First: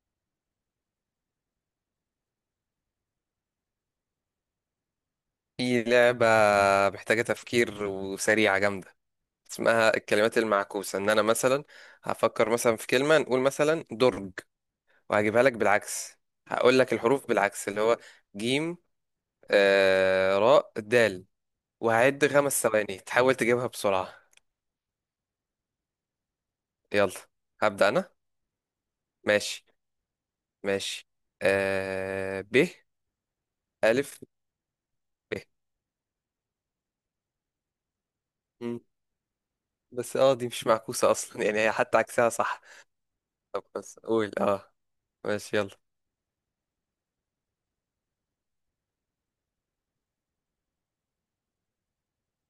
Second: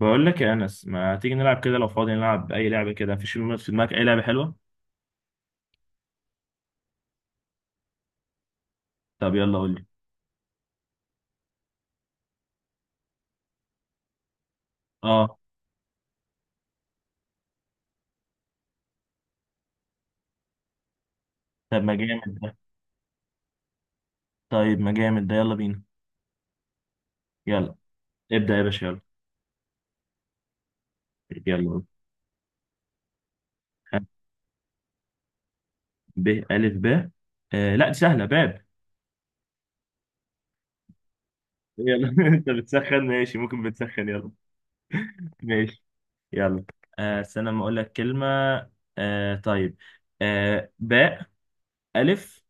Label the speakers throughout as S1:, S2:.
S1: بقول لك يا انس، ما تيجي نلعب كده لو فاضي؟ نلعب اي لعبه كده، مفيش في دماغك اي لعبه حلوه؟
S2: في لعبة محتاجة تفكير وسريعة جامدة.
S1: طب يلا قول لي.
S2: اسمها الكلمات المعكوسة. ان انا مثلا هفكر مثلا في كلمة، نقول مثلا درج،
S1: اه.
S2: وهجيبها لك بالعكس. هقول لك الحروف بالعكس اللي هو جيم راء دال،
S1: طب ما جامد
S2: وهعد
S1: ده.
S2: 5 ثواني تحاول تجيبها بسرعة.
S1: طيب ما جامد ده، يلا بينا.
S2: يلا،
S1: يلا.
S2: هبدأ انا.
S1: ابدا يا باشا، يلا.
S2: ماشي ماشي،
S1: يلا قول.
S2: ب ألف ب.
S1: ب، الف، ب. لا دي سهله، باب.
S2: مم. بس اه، دي مش معكوسة اصلا، يعني هي حتى
S1: يلا،
S2: عكسها
S1: انت
S2: صح.
S1: بتسخن، ماشي ممكن،
S2: طب بس
S1: بتسخن يلا.
S2: قول اه. ماشي يلا.
S1: ماشي، يلا. استنى ما اقول لك كلمه. طيب. باء، الف،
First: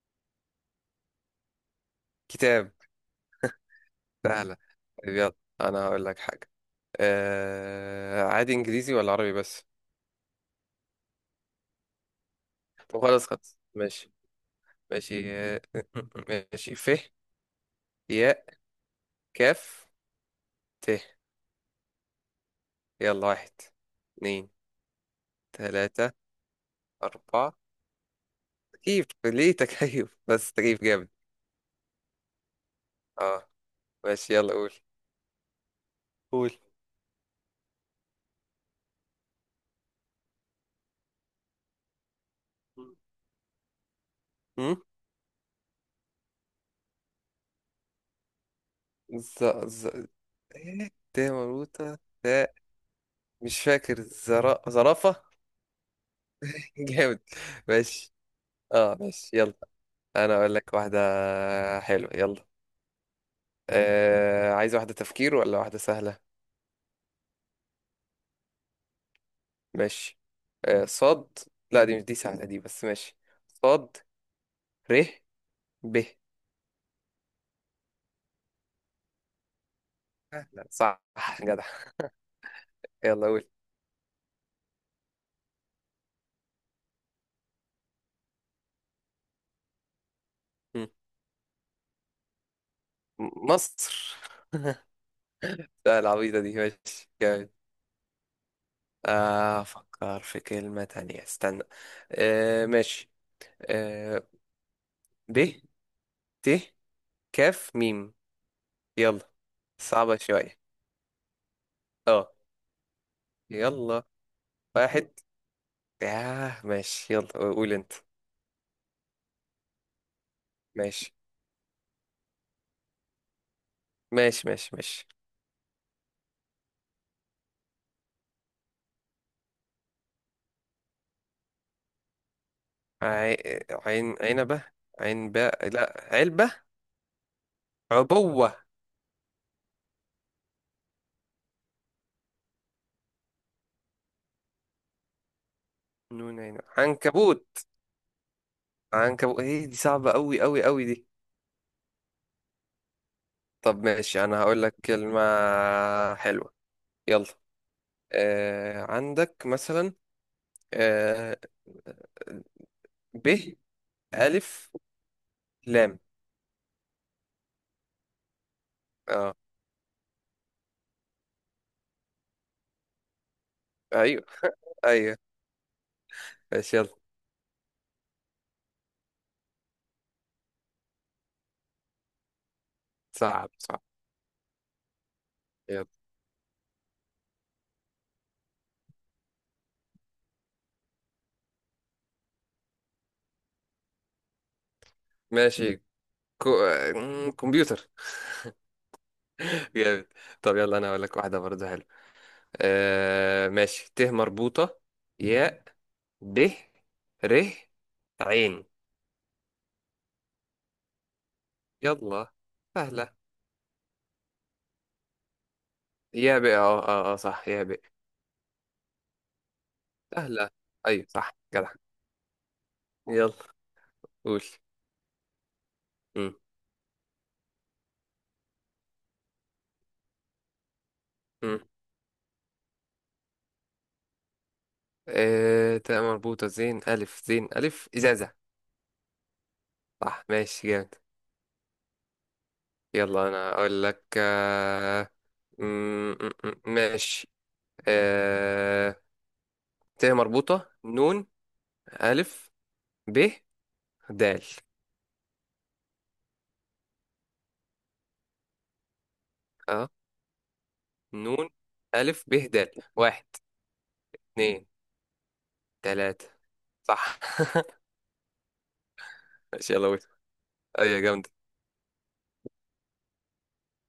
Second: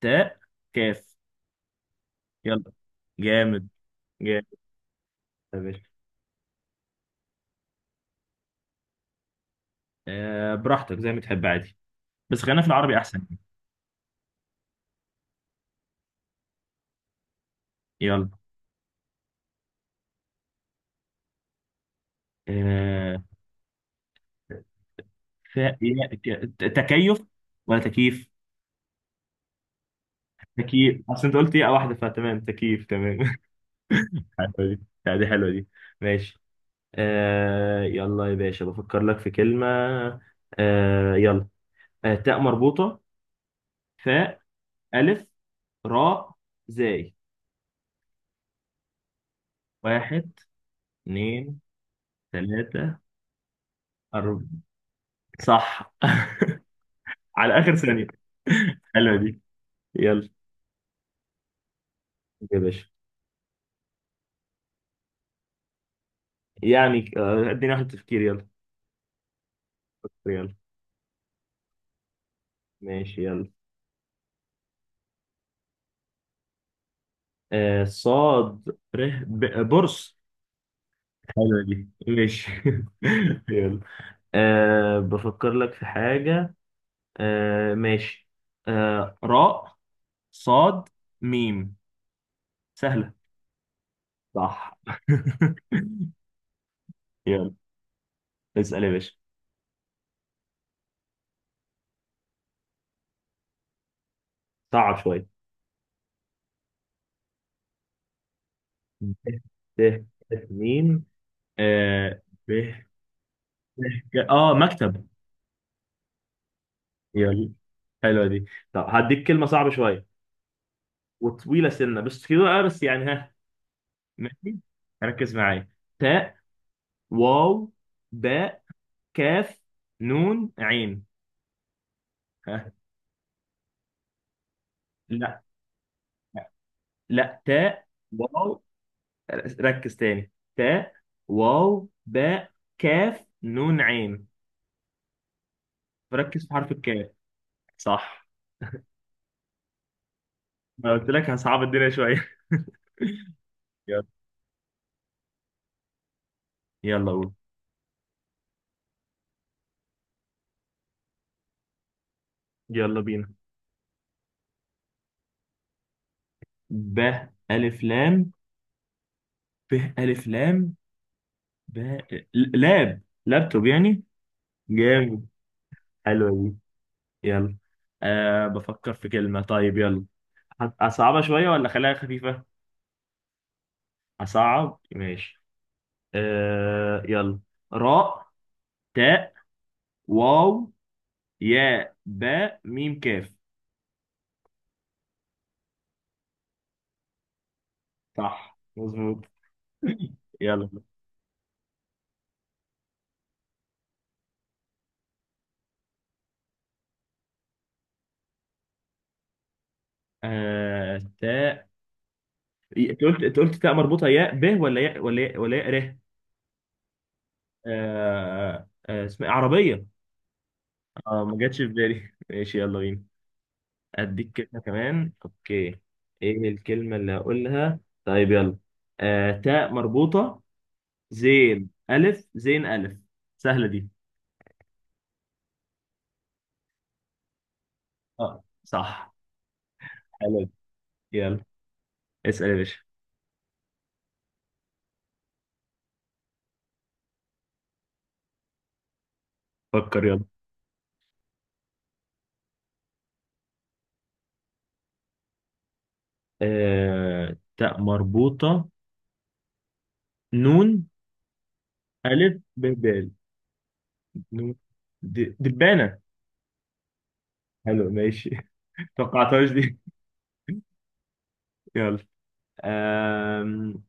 S1: تاء، كاف. يلا.
S2: كتاب،
S1: جامد.
S2: سهلة.
S1: جامد.
S2: طيب يلا،
S1: يا
S2: أنا
S1: باشا.
S2: هقول لك حاجة. عادي إنجليزي ولا عربي بس؟
S1: براحتك زي ما تحب، عادي. بس خلينا في العربي
S2: طب
S1: احسن.
S2: خلاص خلاص ماشي. ماشي ماشي ف
S1: يلا.
S2: ياء كاف ت.
S1: آه...
S2: يلا، واحد اتنين تلاتة
S1: تكيف،
S2: أربعة.
S1: ولا تكييف؟
S2: تكييف، ليه تكييف؟ بس تكييف
S1: تكييف،
S2: جامد.
S1: اصل انت قلت ايه واحده، فتمام تكييف تمام.
S2: اه ماشي، يلا قول.
S1: حلوه دي، لا، دي حلوه دي. ماشي.
S2: قول.
S1: يلا يا باشا، بفكر لك في كلمه. يلا. تاء مربوطه، فاء،
S2: أم؟
S1: الف، راء، زاي.
S2: ز ز.
S1: واحد،
S2: إيه؟ ت
S1: اتنين،
S2: مربوطة ت.
S1: تلاته،
S2: مش فاكر،
S1: اربعه.
S2: زرافة.
S1: صح.
S2: جامد.
S1: على اخر ثانيه.
S2: ماشي. اه
S1: حلوه
S2: ماشي
S1: دي.
S2: يلا،
S1: يلا
S2: انا اقول لك واحدة حلوة. يلا،
S1: يا باشا.
S2: عايز واحدة تفكير ولا واحدة سهلة؟
S1: يعني، اديني واحد تفكير، يلا.
S2: ماشي.
S1: ريال.
S2: صاد. لا، دي مش سهلة دي، بس ماشي.
S1: ماشي، يلا.
S2: صاد ر ب.
S1: صاد، ره، بورصة.
S2: سهلة. صح.
S1: حلوة
S2: جدع.
S1: دي، ماشي.
S2: يلا قول.
S1: يلا. بفكر لك في حاجة. ماشي. راء،
S2: م-
S1: صاد، ميم. سهلة.
S2: مصر.
S1: صح.
S2: لا، العبيطة دي. ماشي جامد.
S1: يلا. اسأل يا باشا.
S2: أفكر في كلمة تانية، استنى. آه ماشي. آه
S1: صعب شوية.
S2: ب ت كاف ميم.
S1: ب،
S2: يلا.
S1: ت.
S2: صعبة
S1: ت،
S2: شوية.
S1: ميم. آه.
S2: اه.
S1: ب، ت.
S2: يلا
S1: مكتب.
S2: واحد. ياه، ماشي يلا
S1: يلا.
S2: قول انت.
S1: حلوة دي. طب هديك كلمة صعبة شوية
S2: ماشي
S1: وطويلة، سنة بس كده بقى، بس يعني، ها.
S2: ماشي
S1: ماشي.
S2: ماشي. ماشي.
S1: ركز معايا. تاء، واو، باء، كاف، نون، عين، ها.
S2: عي... عين عنبة. عين
S1: لا.
S2: باء، لا علبة.
S1: لا، تاء،
S2: عبوة.
S1: واو. ركز تاني، تاء، واو، باء، كاف، نون، عين.
S2: نون
S1: ركز في
S2: عين،
S1: حرف الكاف.
S2: عنكبوت.
S1: صح.
S2: عنكبوت، ايه دي؟ صعبة قوي قوي قوي
S1: ما
S2: دي.
S1: قلت لك هصعب الدنيا شوية؟
S2: طب
S1: يلا.
S2: ماشي، انا هقول لك كلمة حلوة.
S1: يلا
S2: يلا،
S1: قول.
S2: عندك مثلا، آه...
S1: يلا بينا.
S2: ب ألف لام.
S1: ب، ألف، لام.
S2: اه.
S1: ب، ألف، لام. ب. لابتوب يعني.
S2: ايوه. ايوه.
S1: جامد. حلوة دي.
S2: ماشي يلا.
S1: يلا. بفكر في كلمة، طيب يلا. أصعبها شوية ولا خليها خفيفة؟
S2: صعب صعب.
S1: أصعب، ماشي.
S2: يلا.
S1: يلا. راء، تاء، واو، ياء، باء، ميم، كاف.
S2: ماشي، كو... آه، كمبيوتر.
S1: صح مظبوط.
S2: جامد. طب
S1: يلا.
S2: يلا، انا اقول لك واحده برضه حلوه. آه ماشي، ت مربوطه ياء د ر عين.
S1: تاء.
S2: يلا.
S1: أنت
S2: سهله.
S1: قلت، تاء مربوطة، ياء، ب، ولا ياء، ولا ياء، ولا ياء، ر.
S2: يا بقى، اه اه اه صح، يا بقى.
S1: أه أه اسمها إيه؟ عربية.
S2: سهله. ايوه
S1: اه
S2: صح.
S1: ما جاتش في
S2: جدع.
S1: بالي. ماشي، يلا بينا.
S2: يلا
S1: اديك
S2: قول.
S1: كلمة كمان، اوكي.
S2: امم
S1: ايه الكلمة اللي هقولها؟ طيب يلا. تاء مربوطة،
S2: امم
S1: زين، الف، زين، الف. سهلة دي.
S2: آه تاء مربوطه زين الف زين الف،
S1: اه
S2: ازازه.
S1: صح.
S2: صح
S1: حلو.
S2: ماشي. جامد.
S1: يلا. اسأل يا باشا.
S2: يلا انا اقول لك. م- ماشي. آه ت
S1: فكر، يلا.
S2: مربوطه نون الف ب دال.
S1: تاء مربوطة،
S2: اه
S1: نون،
S2: نون ألف ب
S1: الف،
S2: د.
S1: ب، ب،
S2: واحد
S1: نون.
S2: اتنين
S1: دبانة.
S2: تلاتة. صح.
S1: حلو، ماشي. توقعتهاش
S2: ماشي
S1: دي.
S2: يلا ويت. أيوة جامدة.
S1: يلا. آم،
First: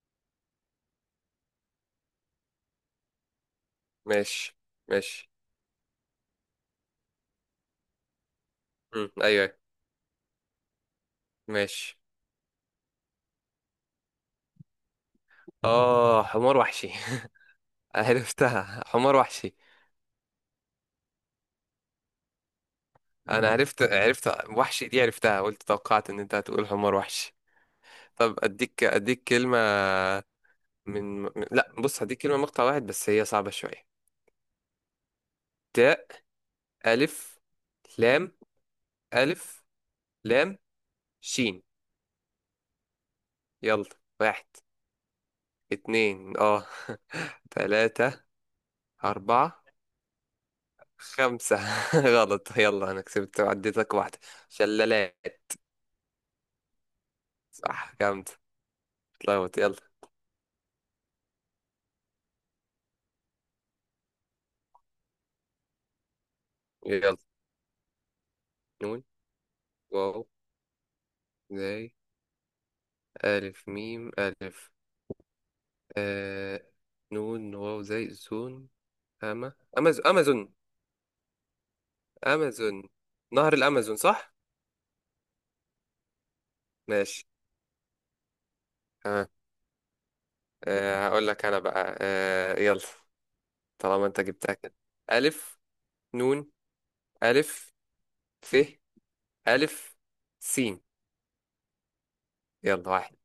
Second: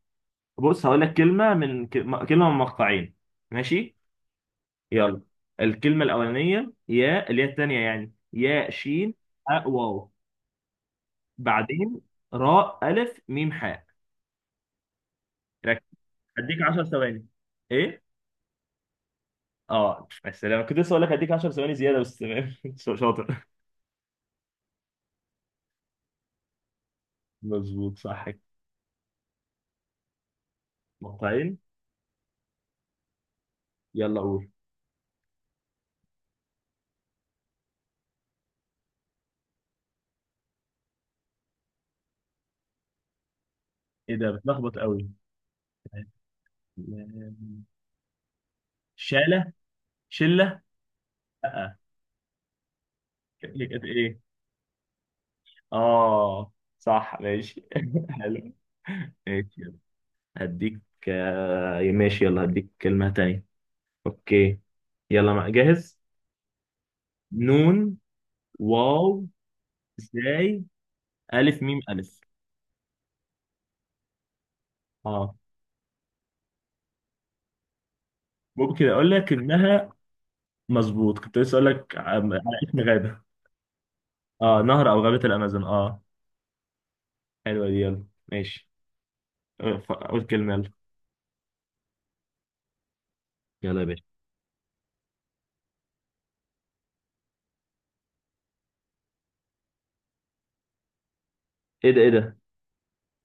S1: بص، هقول لك كلمة من مقطعين. ماشي.
S2: ماشي
S1: يلا.
S2: ماشي.
S1: الكلمة الأولانية، يا، اللي هي التانية يعني، يا
S2: مم.
S1: شين.
S2: أيوة أيوة.
S1: أ، واو.
S2: ماشي.
S1: بعدين راء، ألف، ميم، حاء. ركز.
S2: آه، حمار
S1: هديك 10
S2: وحشي.
S1: ثواني. إيه؟
S2: عرفتها، حمار وحشي.
S1: السلام، كنت لسه أقول لك هديك 10 ثواني زيادة، بس تمام. شاطر.
S2: أنا عرفت عرفت. وحشي دي عرفتها، قلت توقعت إن أنت هتقول حمار وحشي.
S1: مظبوط، صح
S2: طب
S1: كده.
S2: أديك كلمة.
S1: نقطتين.
S2: لا بص، هديك كلمة مقطع واحد بس هي صعبة شوية.
S1: يلا قول.
S2: تاء ألف لام ألف لام شين. يلا.
S1: إيه ده،
S2: واحد
S1: بتلخبط قوي.
S2: اتنين اه تلاتة
S1: شالة.
S2: أربعة
S1: شلة.
S2: خمسة.
S1: لأ.
S2: غلط، يلا أنا كسبت
S1: هي كانت
S2: وعديتك
S1: إيه؟
S2: واحدة. شلالات.
S1: آه. صح، ماشي.
S2: صح. جامد.
S1: حلو.
S2: اتلخبط
S1: ماشي،
S2: يلا.
S1: يلا. هديك. ماشي يلا، هديك كلمة تانية. اوكي. يلا، مع، جاهز.
S2: يلا.
S1: نون،
S2: نون
S1: واو،
S2: واو
S1: زاي، الف، ميم،
S2: زي
S1: الف.
S2: ألف ميم ألف.
S1: اه.
S2: آه نون واو زي زون.
S1: ممكن اقول لك
S2: أما
S1: انها.
S2: أمازون أمازون.
S1: مظبوط، كنت لسه اقول لك على اسم
S2: أمازون،
S1: غابه.
S2: نهر الأمازون صح؟
S1: اه، نهر او غابه الامازون، اه.
S2: ماشي.
S1: حلوه دي، يلا. ماشي.
S2: تمام.
S1: قول كلمه، يلا.
S2: هقول لك أنا بقى. آه يلا.
S1: يلا يا باشا.
S2: طالما أنت جبتها كده. ألف نون ألف ف ألف سين.
S1: ايه ده، ايه ده،
S2: يلا، واحد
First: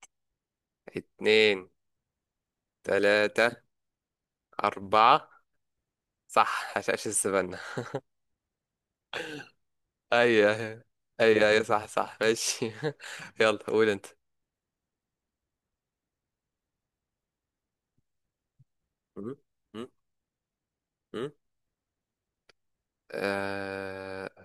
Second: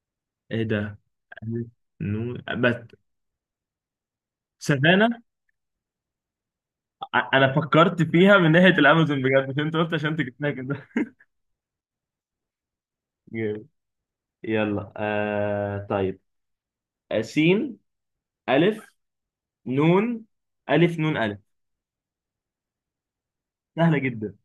S1: ايه ده. ألف،
S2: اتنين
S1: نون بس.
S2: تلاتة
S1: سافانا.
S2: أربعة. صح، هشاش
S1: انا
S2: السفنة.
S1: فكرت فيها من ناحيه الامازون بجد، مش انت قلت عشان
S2: أي
S1: تجيبها كده.
S2: أي. أي أي صح صح. ماشي يلا
S1: جامد.
S2: قول أنت.
S1: يلا. طيب. سين، الف،
S2: م- م-
S1: نون، الف، نون،
S2: م-
S1: الف. سهلة
S2: آه
S1: جدا.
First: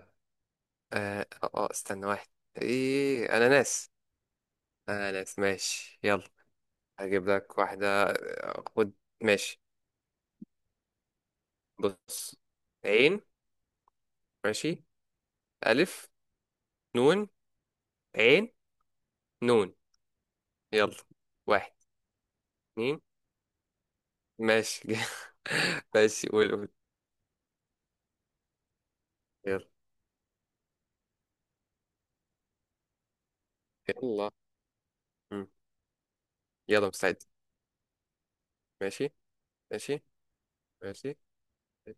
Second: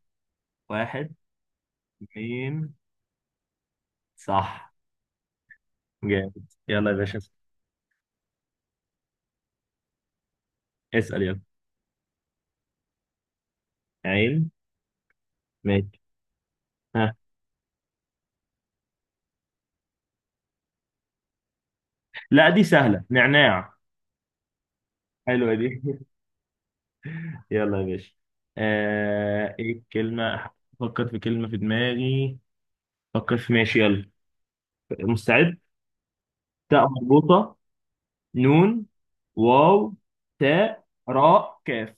S1: واحد.
S2: آه استنى. واحد.
S1: اثنين.
S2: إيه، أنا ناس.
S1: صح.
S2: أنا ناس. ماشي يلا.
S1: جامد، يلا يا باشا.
S2: هجيب لك واحدة، خد. ماشي.
S1: اسأل، يلا.
S2: بص. عين.
S1: عين.
S2: ماشي.
S1: ماشي.
S2: ألف.
S1: ها.
S2: نون عين نون. يلا. واحد
S1: لا، دي
S2: اتنين.
S1: سهلة، نعناع.
S2: ماشي.
S1: حلوة دي.
S2: ماشي، قول قول.
S1: يلا يا باشا.
S2: يلا.
S1: ايه الكلمة؟ فكر في كلمة في دماغي. فكر في، ماشي يلا.
S2: يلا. مم.
S1: مستعد؟ تاء
S2: يلا مستعد.
S1: مربوطة، نون،
S2: ماشي
S1: واو،
S2: ماشي
S1: تاء،
S2: ماشي.
S1: راء، كاف.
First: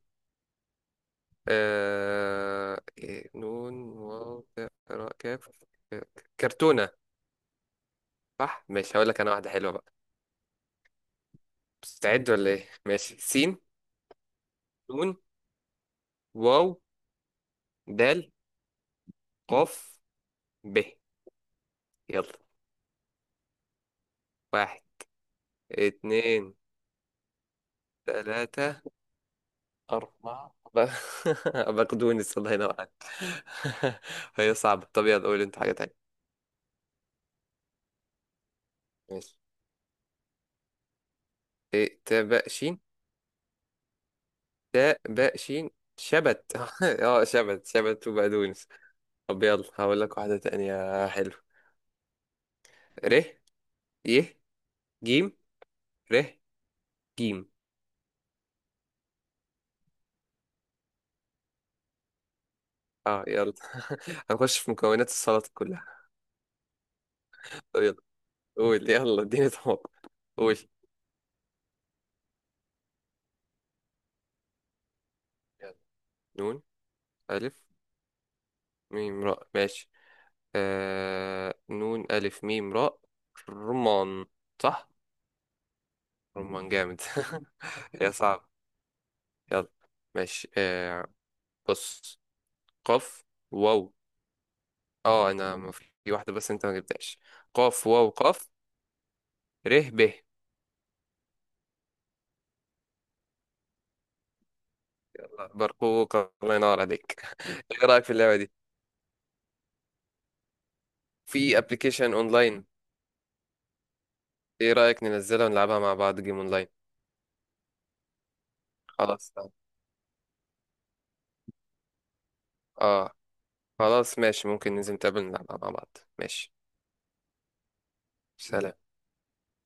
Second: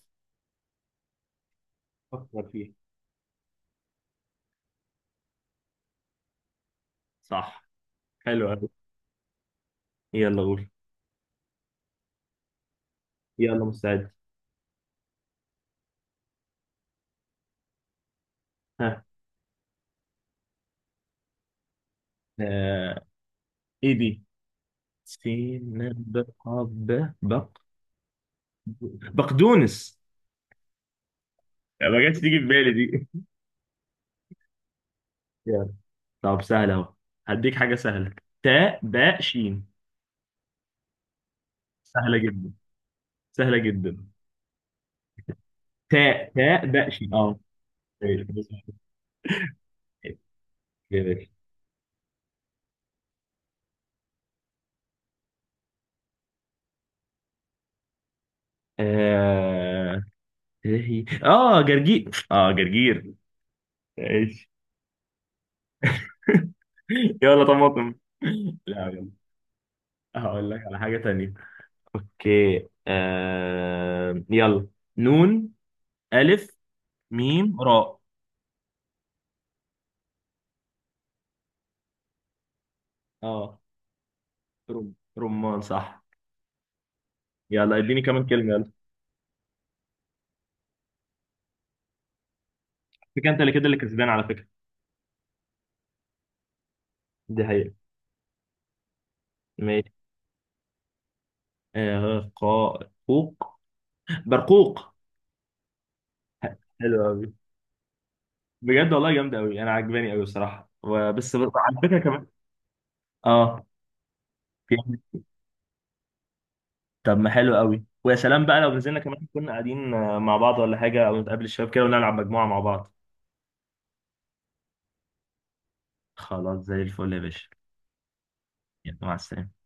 S1: فكر فيها.
S2: آه... إيه، نون واو تاء، راء كاف. آه، كرتونة.
S1: صح. حلوة
S2: صح
S1: أوي.
S2: ماشي. هقول لك انا واحدة حلوة بقى.
S1: يلا قول.
S2: مستعد ولا ايه؟ ماشي، سين
S1: يلا، مستعد.
S2: نون واو دال
S1: ها.
S2: قاف ب. يلا.
S1: آه... ايه دي؟
S2: واحد
S1: سين، ب.
S2: اتنين
S1: ب،
S2: تلاتة
S1: بقدونس.
S2: أربعة
S1: ما جاتش
S2: بقدونس،
S1: تيجي في
S2: الله
S1: بالي
S2: ينور عليك.
S1: دي.
S2: هي صعبة. طب يلا قول انت حاجة
S1: يلا.
S2: تانية.
S1: طب، سهلة اهو. هديك حاجة سهلة. تاء، باء،
S2: ماشي.
S1: شين.
S2: إيه،
S1: سهلة
S2: تاء باء
S1: جدا.
S2: شين.
S1: سهلة جدا.
S2: تاء باء شين.
S1: تاء
S2: شبت.
S1: تاء باء، شين،
S2: اه
S1: اه.
S2: شبت، شبت
S1: إيه،
S2: وبقدونس. طب يلا هقول لك واحدة تانية.
S1: جميل.
S2: حلو. ر ي جيم ر جيم.
S1: اه. إيه هي؟ جرجير.
S2: اه يلا.
S1: ايش.
S2: هنخش في مكونات السلطة كلها.
S1: يلا،
S2: طب
S1: طماطم.
S2: يلا
S1: لا،
S2: قول.
S1: يلا.
S2: يلا اديني طبق.
S1: هقول
S2: قول.
S1: لك على حاجة تانية. اوكي. يلا. نون،
S2: يلا.
S1: ألف،
S2: نون
S1: ميم،
S2: ألف
S1: راء.
S2: ميم راء. ماشي. آه نون ألف ميم راء.
S1: اه.
S2: رمان. صح.
S1: رمان، صح.
S2: رمان. جامد.
S1: يلا، اديني
S2: يا
S1: كمان
S2: صعب.
S1: كلمة، يلا.
S2: يلا ماشي. آه بص. قاف
S1: فكرة، انت اللي كده، اللي
S2: واو.
S1: كسبان على فكرة.
S2: اه في واحدة بس انت ما جبتهاش.
S1: دي حقيقة.
S2: قاف واو قاف ر
S1: ماشي.
S2: ب.
S1: آه قا قوق برقوق.
S2: يلا، برقوق. الله ينور
S1: حلو
S2: عليك.
S1: قوي.
S2: ايه رأيك في اللعبة دي؟
S1: بجد والله، جامدة قوي، انا عجباني قوي بصراحة، بس
S2: في
S1: على فكرة
S2: ابلكيشن
S1: كمان.
S2: اونلاين.
S1: اه.
S2: ايه
S1: في.
S2: رأيك ننزلها ونلعبها مع بعض، جيم اونلاين؟
S1: طب ما حلو قوي، ويا سلام بقى لو نزلنا كمان
S2: خلاص.
S1: كنا قاعدين مع بعض ولا حاجة، او نتقابل الشباب كده ونلعب مجموعة مع بعض.
S2: اه. خلاص ماشي، ممكن ننزل نتقابل نلعبها مع بعض. ماشي.
S1: خلاص، زي الفل يا باشا.
S2: سلام.
S1: يلا، مع السلامة.